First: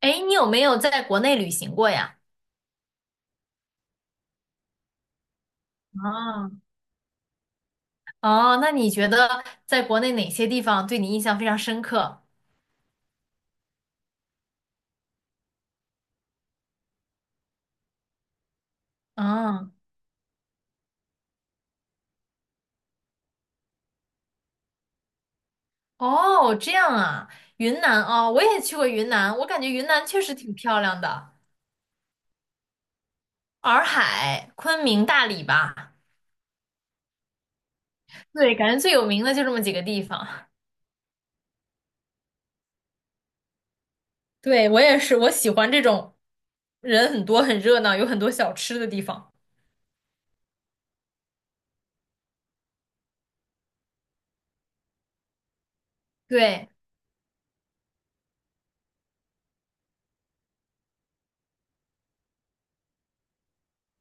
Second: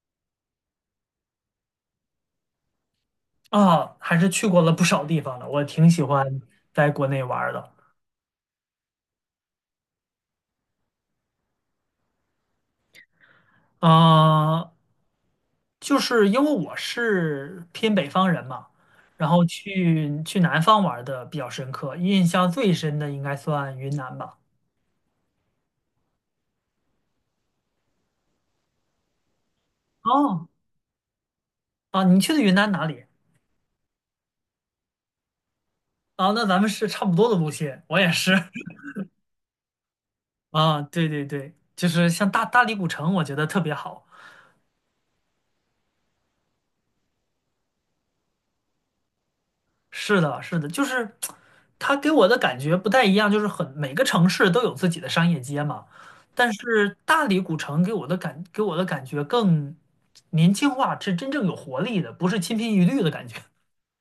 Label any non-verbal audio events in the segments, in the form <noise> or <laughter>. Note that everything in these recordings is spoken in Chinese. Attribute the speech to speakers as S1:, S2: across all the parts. S1: 哎，你有没有在国内旅行过呀？
S2: 啊，还是去过了不少地方的，我挺喜欢
S1: 啊，
S2: 在国内玩儿的。
S1: 哦，那你觉得在国内哪些地方对你印象非常深刻？
S2: 啊，就是因为我是偏北方人嘛，然后
S1: 嗯，
S2: 去南方玩儿的比较深刻，印象最深的应该算云南吧。
S1: 哦，这样啊，云南哦，我也去过云南，我感觉云南确实
S2: 哦，
S1: 挺漂亮的，
S2: 啊，你去的云南哪里？
S1: 洱海、昆明、大理吧，
S2: 啊，那咱们是差不多的路线，我也是。
S1: 对，感觉
S2: <laughs>
S1: 最有名的就这么几个地方。
S2: 啊，对对对，就是像大理古城，我觉得特别好。
S1: 对，我也是，我喜欢这种人很多、很热闹、有很多小吃的地方。
S2: 是的，是的，就是它给我的感觉不太一样，就是很每个城市都有自己的商业街嘛，但
S1: 对，
S2: 是大理古城给我的感觉更年轻化，是真正有活力的，不是千篇一律的感觉。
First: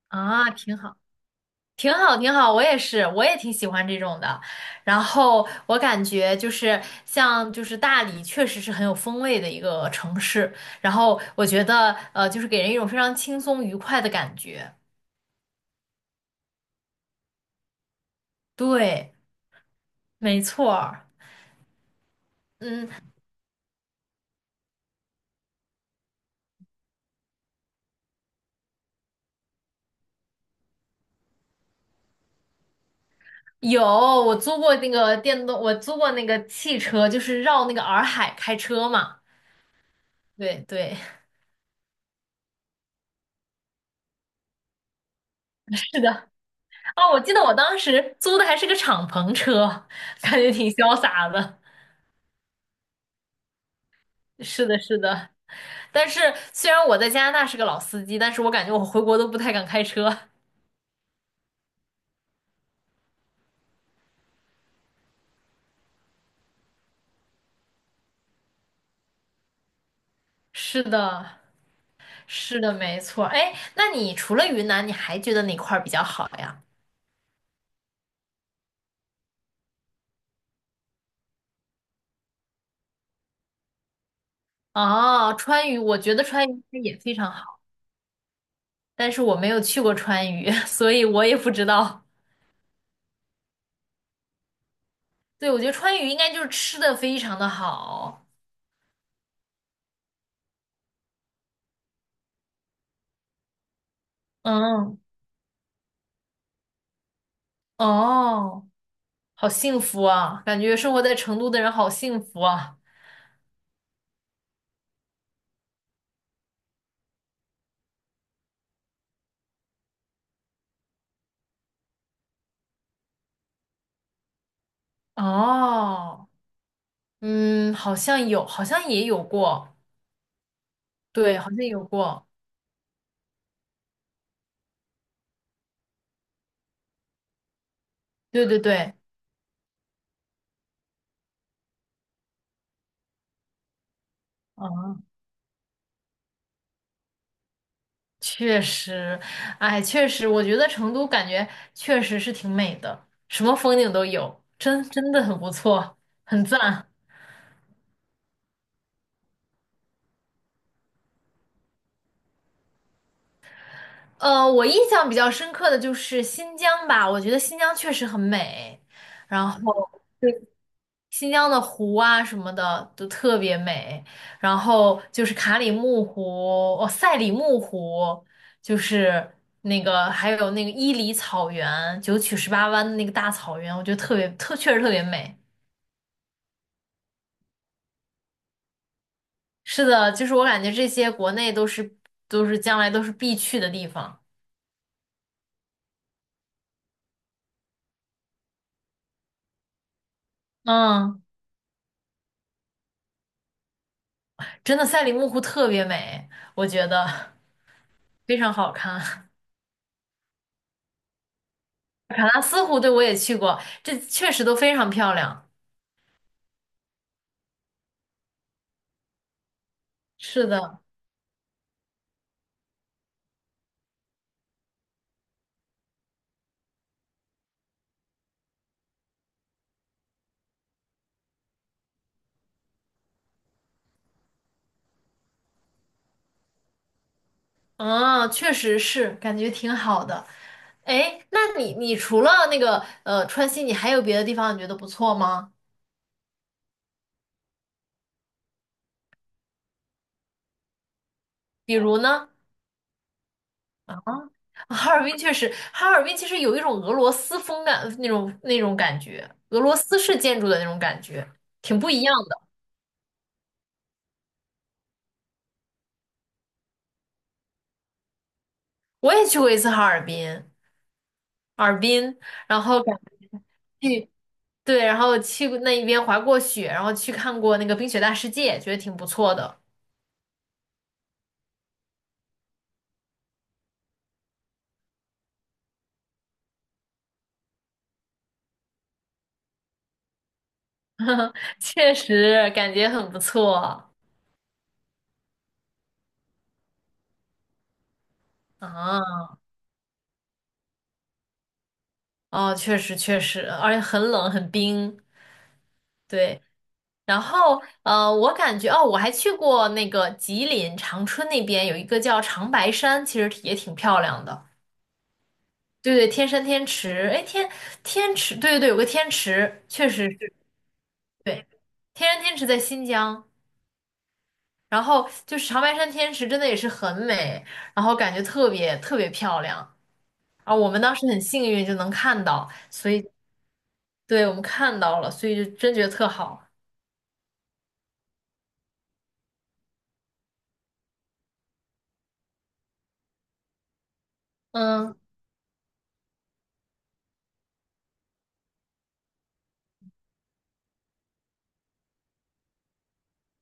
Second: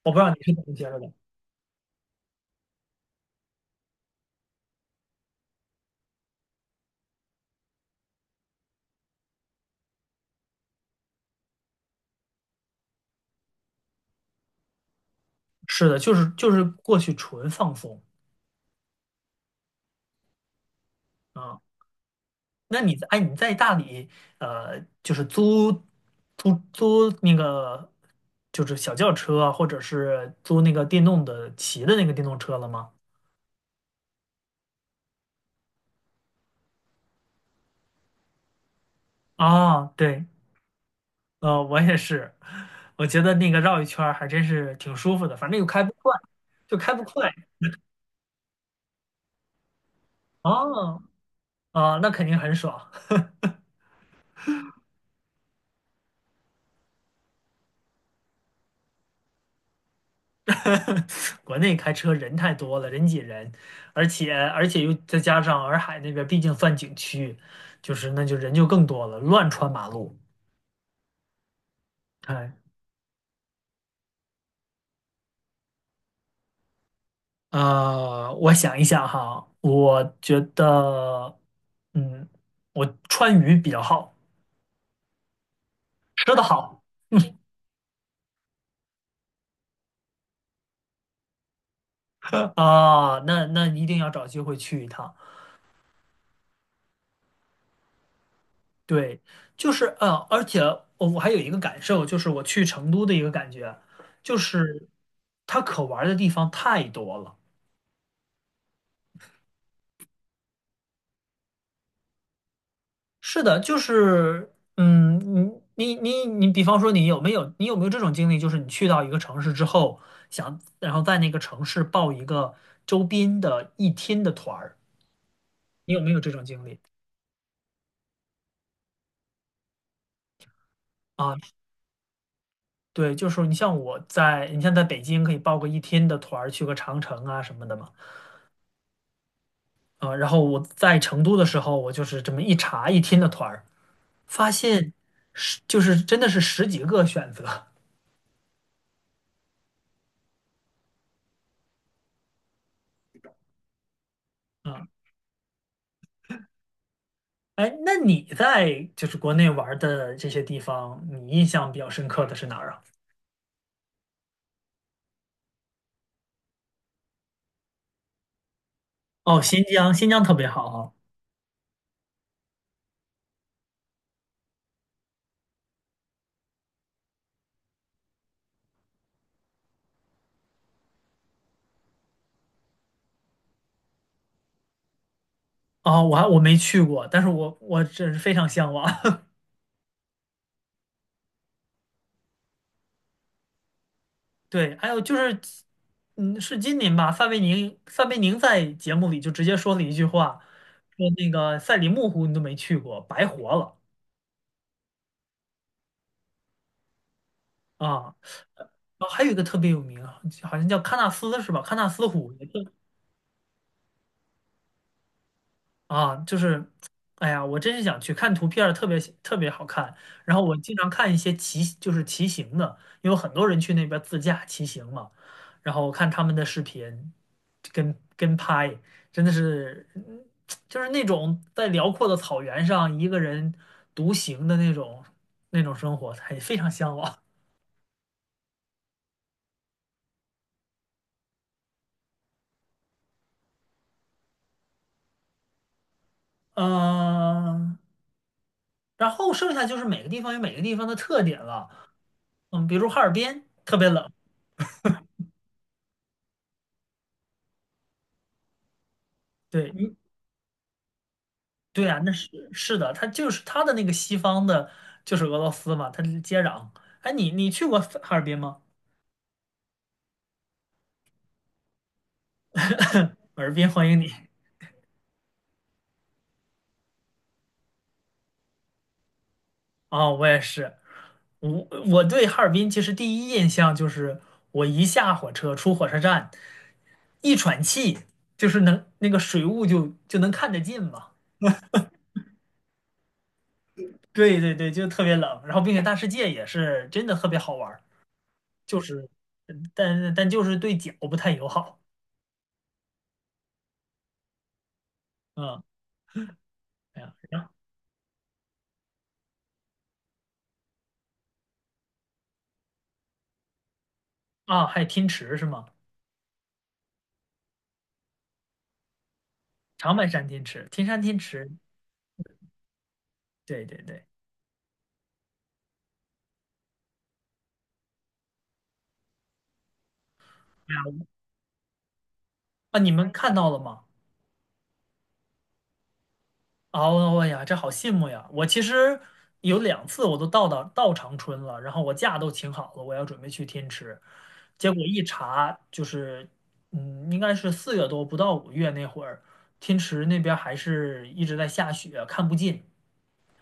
S2: 我不知道你
S1: 啊，
S2: 是怎么
S1: 挺
S2: 觉
S1: 好。
S2: 得的。
S1: 挺好，挺好，我也是，我也挺喜欢这种的。然后我感觉就是像就是大理，确实是很有风味的一个城市。然后我觉得就是给人一种非常轻松愉快的感觉。
S2: 是的，就是过去纯放松
S1: 对，没错儿。
S2: 啊。那你
S1: 嗯，
S2: 在你在大理就是租那个就是小轿车啊，或者是租那个电动的骑的那个电动车了吗？
S1: 有，我租过那个电动，我租过那个汽车，就是绕那个洱海开车嘛。
S2: 啊，对，
S1: 对对，
S2: 我也是，我觉得那个绕一圈儿还真是挺舒服的，反正又开
S1: <laughs>
S2: 不
S1: 是
S2: 快，
S1: 的。
S2: 就开不
S1: 哦，我
S2: 快。
S1: 记得我当时租的还是个敞篷车，感觉挺潇
S2: 哦，
S1: 洒的。
S2: 啊、那肯定很爽。
S1: 是的，是的。但是虽然我在加拿大是个老司机，但是我感觉我回国都不太敢开车。<laughs>
S2: <laughs> 国内开车人太多了，人挤人，而且又再加上洱海那边毕竟算景区，就是那就人就更多了，乱穿马路。
S1: 是的，
S2: 哎，
S1: 是的，没错。哎，那你除了云南，你还觉得哪块儿比较好呀？
S2: 我想一想哈，我觉得，嗯，我川渝比较好，
S1: 哦，川渝，我觉得
S2: 吃的
S1: 川渝它
S2: 好。
S1: 也非常
S2: <laughs>
S1: 好，但是我没有去过川渝，<laughs> 所以我也不知道。
S2: 啊，那那一定要找机会去一趟。
S1: 对，我觉得川渝应该就是吃的非常的好。
S2: 对，就是而且我还有一个感受，就是我去成都的一个感觉，就是
S1: 嗯，
S2: 它可玩儿的地方太多了。
S1: 哦，好幸福啊，感觉生活在成都的人好幸福啊。
S2: 是的，就是嗯，你，比方说你有没有这种经历，就是你去到一个城市之后，想然后在那个城市报一个周边的一天的团儿，你有没有
S1: 哦，
S2: 这种经历？
S1: 嗯，好像有，好像也有过。
S2: 啊，
S1: 对，好像有过，
S2: 对，就是你像我在，你像在北京可以报个一天的团儿，去个长城啊什么的嘛。
S1: 对对对，
S2: 啊，然后我在成都的时候，我就是这么一查一听的团儿，发现
S1: 嗯，
S2: 是就是真的是十几个选择
S1: 确实，哎，确实，我觉得成都感觉确实是挺美的，什么风景都有，真
S2: 啊。
S1: 真的很不错，很赞。
S2: 哎，那你在就是国内玩儿的这些地方，你印象比较深刻的是哪儿啊？
S1: 我印象比较深刻的就是新疆吧，我觉得新疆确实很美。
S2: 哦，
S1: 然后。
S2: 新疆，新疆特别好啊。
S1: 新疆的湖啊什么的都特别美，然后就是卡里木湖，哦，赛里木湖，就是那个还有那个伊犁草原，九曲十八弯的那个大草原，我觉得特别特确实特别美。
S2: 哦，我没去过，但是我真是非常向往。<laughs>
S1: 是的，就是我感觉这些国内都是将来都是必去的地方。
S2: 对，还有就是，嗯，是今年吧？范伟宁，范伟宁在节目里就直接说了一句话，说
S1: 嗯，
S2: 那个赛里木湖你都没去过，白活了。
S1: 真的赛里木湖特别美，我觉得
S2: 啊，
S1: 非常
S2: 呃
S1: 好
S2: 啊，还
S1: 看。
S2: 有一
S1: <laughs>
S2: 个特别有名啊好像叫喀纳斯是吧？喀纳斯
S1: 喀
S2: 湖
S1: 纳
S2: 也特
S1: 斯湖对我也去过，这确实都非常漂亮。
S2: 啊，就是，哎呀，我真是想去看图片儿特别特别好看。然后
S1: 是
S2: 我经
S1: 的。
S2: 常看一些骑，就是骑行的，因为很多人去那边自驾骑行嘛。然后我看他们的视频，跟拍，真的是，就是那种在辽阔的草原上一个人独行的那种生活，还非常向往。
S1: 啊，确实是，感觉挺好的。哎，那你除了那个川西，你还有别的地方你觉得不错吗？
S2: 嗯、然后剩下就是每个地方有每个地方的特点了，
S1: 比如呢，
S2: 嗯，比如哈尔滨特别冷，
S1: 哈尔滨确实，哈尔滨其实有一种俄罗斯风感那种感觉，俄
S2: 对，
S1: 罗
S2: 嗯，
S1: 斯式建筑的那种感觉，挺
S2: 对
S1: 不
S2: 啊，
S1: 一
S2: 那
S1: 样
S2: 是
S1: 的。
S2: 是的，它就是它的那个西方的，就是俄罗斯嘛，它是接壤。哎，你去过哈尔滨吗？
S1: 我也去过一次哈尔滨，哈尔滨，然
S2: <laughs>
S1: 后感
S2: 哈尔滨欢迎
S1: 去
S2: 你
S1: 对，然后去过那一边滑过雪，然后去看过那个冰雪大世界，觉得挺不错的，
S2: 啊，我也是，我我对哈尔滨其实第一印象就是我一下火车出火车站，一喘气就是能那个水雾就能看得见嘛，
S1: <laughs> 确实感觉很不错啊。
S2: 对对对，就特别冷，然后并且大世界也是真的特别好玩儿。就是，嗯但就是对脚不太友好。
S1: 哦，确实确实，而且很冷很冰，
S2: 嗯，
S1: 对。
S2: 哎呀，
S1: 然
S2: 然后
S1: 后我感觉哦，我还去过那个吉林长春那边有一个叫长白山，其实也挺漂亮的。
S2: 啊，还有天池是吗？
S1: 对对，天山天池，哎，天池，对对对，有个天池，确
S2: 长白
S1: 实
S2: 山
S1: 是，
S2: 天池，天山天
S1: 对，
S2: 池，
S1: 天山天池在新疆。
S2: 对对对。
S1: 然后就是长白山天池，真的也是很美，然后感觉特别特别漂亮啊！我们当时很幸运就能看到，
S2: 啊，
S1: 所
S2: 你
S1: 以
S2: 们看到了吗？
S1: 对我们看到了，所以就真觉得特好，
S2: 哦，哎呀，这好羡慕呀！我其实有两次我都到长春了，然后我假都请好了，我要准备去天池，结果
S1: 嗯。
S2: 一查就是，嗯，应该是四月多不到五月那会儿，天池那边还是一直在下雪，看不进。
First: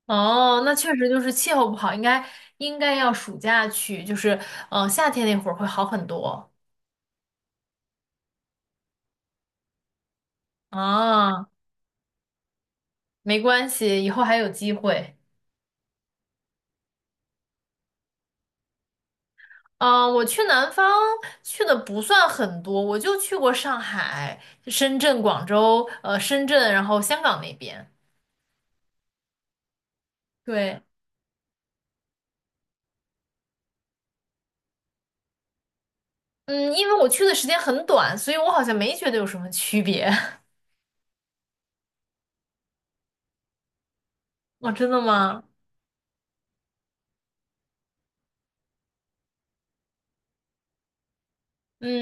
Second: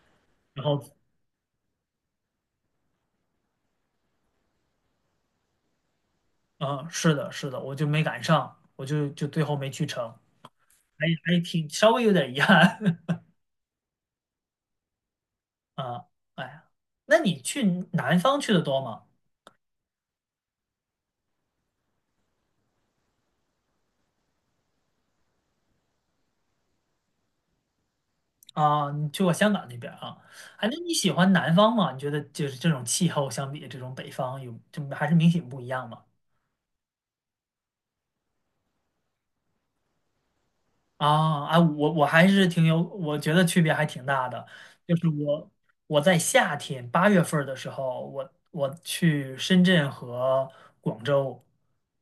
S1: 哦，
S2: 然
S1: 那
S2: 后
S1: 确实就是气候不好，应该要暑假去，就是夏天那会儿会好很多
S2: 嗯，是的，是的，我就没赶上，我就最后没去成，还还
S1: 啊，
S2: 挺稍微有点遗憾。
S1: 没关系，以后还有机会。
S2: <laughs> 啊。哎呀，那你去南方去的多吗？
S1: 嗯，我去南方去的不算很多，我就去过上海、深圳、广州，深圳，然后香港那边。
S2: 啊，你去过香港那边啊？哎，那
S1: 对，
S2: 你喜欢南方吗？你觉得就是这种气候相比这种北方有，就还是明显不一样吗？
S1: 嗯，因为我去的时间很短，所以我好像没觉得有什么区别。
S2: 啊，啊，我我还是挺有，我觉得区别还挺大的。
S1: <laughs> 哦，真
S2: 就
S1: 的
S2: 是
S1: 吗？
S2: 我在夏天八月份儿的时候，我去深圳和广州，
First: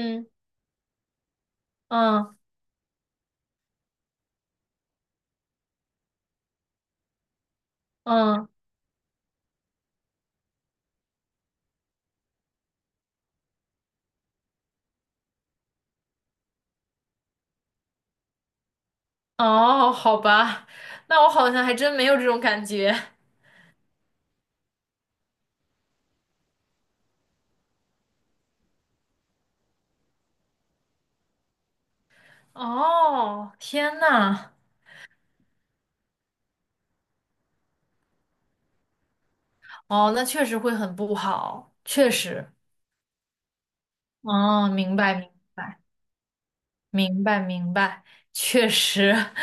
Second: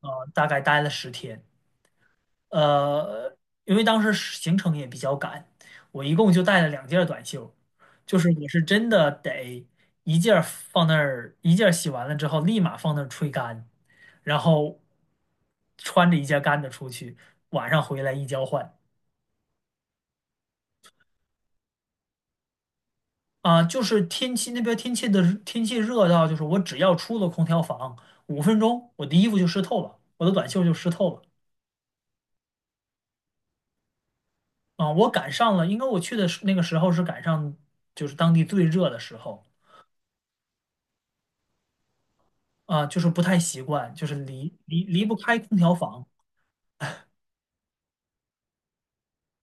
S2: 大概待了十天。
S1: 嗯
S2: 呃，因为当时行程也比较赶，我一共就带了两件儿短袖，就是我
S1: 嗯，
S2: 是真的得一件儿放那儿，一件儿洗完了之后立马放那儿吹干，然后穿着一件干的出去，晚上回来一交换。
S1: 哦，好吧，那我好像还真没有这种感觉。
S2: 啊，就是天气那边天气的天气热到，就是我只要出了空调房五分钟，我的衣服就湿透了，我的短袖就湿透了。
S1: 哦，天呐，
S2: 啊，我赶上了，应该我去的是那个时候是赶上就是当地最热的时候。
S1: 哦，那确实会很不好，确实，
S2: 啊，就是不太习惯，就是离
S1: 哦，
S2: 离
S1: 明
S2: 离不
S1: 白明
S2: 开空调
S1: 白
S2: 房。
S1: 明白明白，确实。<laughs>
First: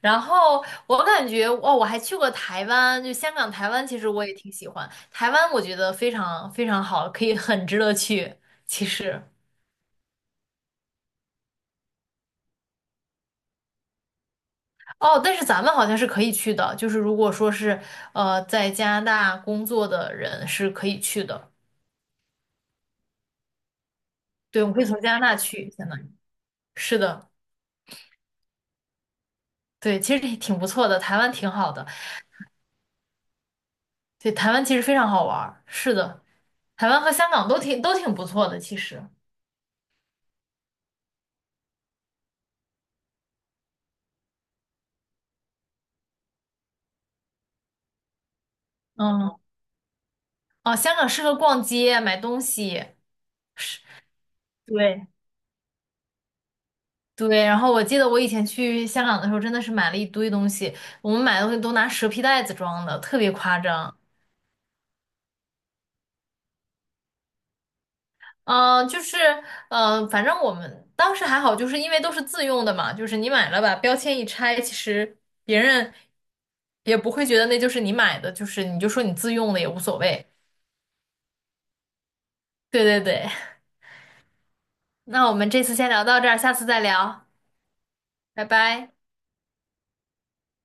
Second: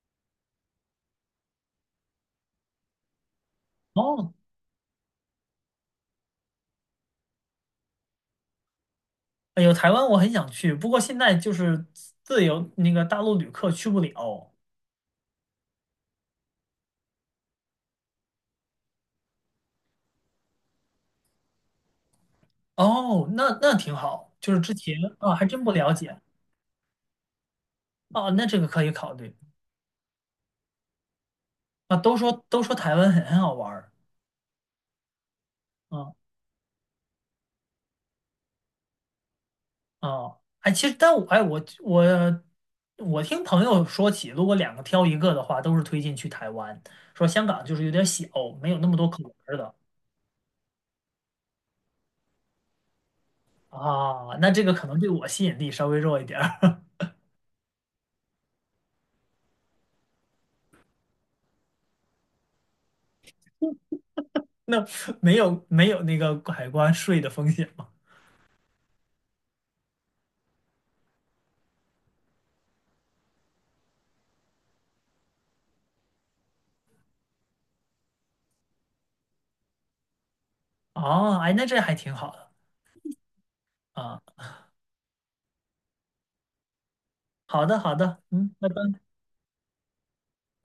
S1: 然后我感觉，哦，我还去过台湾，就香港、台湾，其实我
S2: 哦，
S1: 也挺喜欢。台湾我觉得非常非常好，可以很值得去。其实，
S2: 哎呦，台湾我很想去，不过现在就是自由那个大陆旅客去不了。
S1: 哦，但是咱们好像是可以去的，就是如果说是在加拿大工作的人是可以去的，
S2: 哦，那那挺好，就是
S1: 对，我
S2: 之
S1: 们可以
S2: 前
S1: 从加拿
S2: 啊
S1: 大
S2: 还真
S1: 去，
S2: 不
S1: 相
S2: 了
S1: 当于
S2: 解
S1: 是的。
S2: 啊，那这个可以考虑
S1: 对，其实也挺不错的，台湾挺好的。
S2: 啊。都说台湾很好玩儿，
S1: 对，台湾其实非常好玩儿。是
S2: 啊
S1: 的，台湾和香港都挺不错的，其实。
S2: 哦，哎，其实但我我听朋友说起，如果两个挑一个的话，都是推荐去台湾，说香港就是有点小，没有那么多可玩
S1: 嗯，
S2: 儿的。
S1: 哦，香港适合逛街、买东西。是，
S2: 啊，那这个可能
S1: 对
S2: 对我吸引力稍微弱一点儿，
S1: 对。然后我记得我以前去香港的时候，真的是买了一堆东西，我们买的东西都拿蛇皮袋子装的，特别夸张。
S2: <laughs> 那没有那个海关税的风险吗？
S1: 嗯、呃就是，嗯，反正我们当时还好，就是因为都是自用的嘛，就是你买了把标签一拆，其实别人也不会觉得那就是你买的，就是你就说你自用的也无所谓。
S2: 哦，哎，那这还挺好的
S1: 对对对，
S2: 啊。
S1: <laughs> 那我们这次先聊到这儿，下次再聊，
S2: 好的，好的，
S1: 拜
S2: 嗯，拜
S1: 拜。
S2: 拜。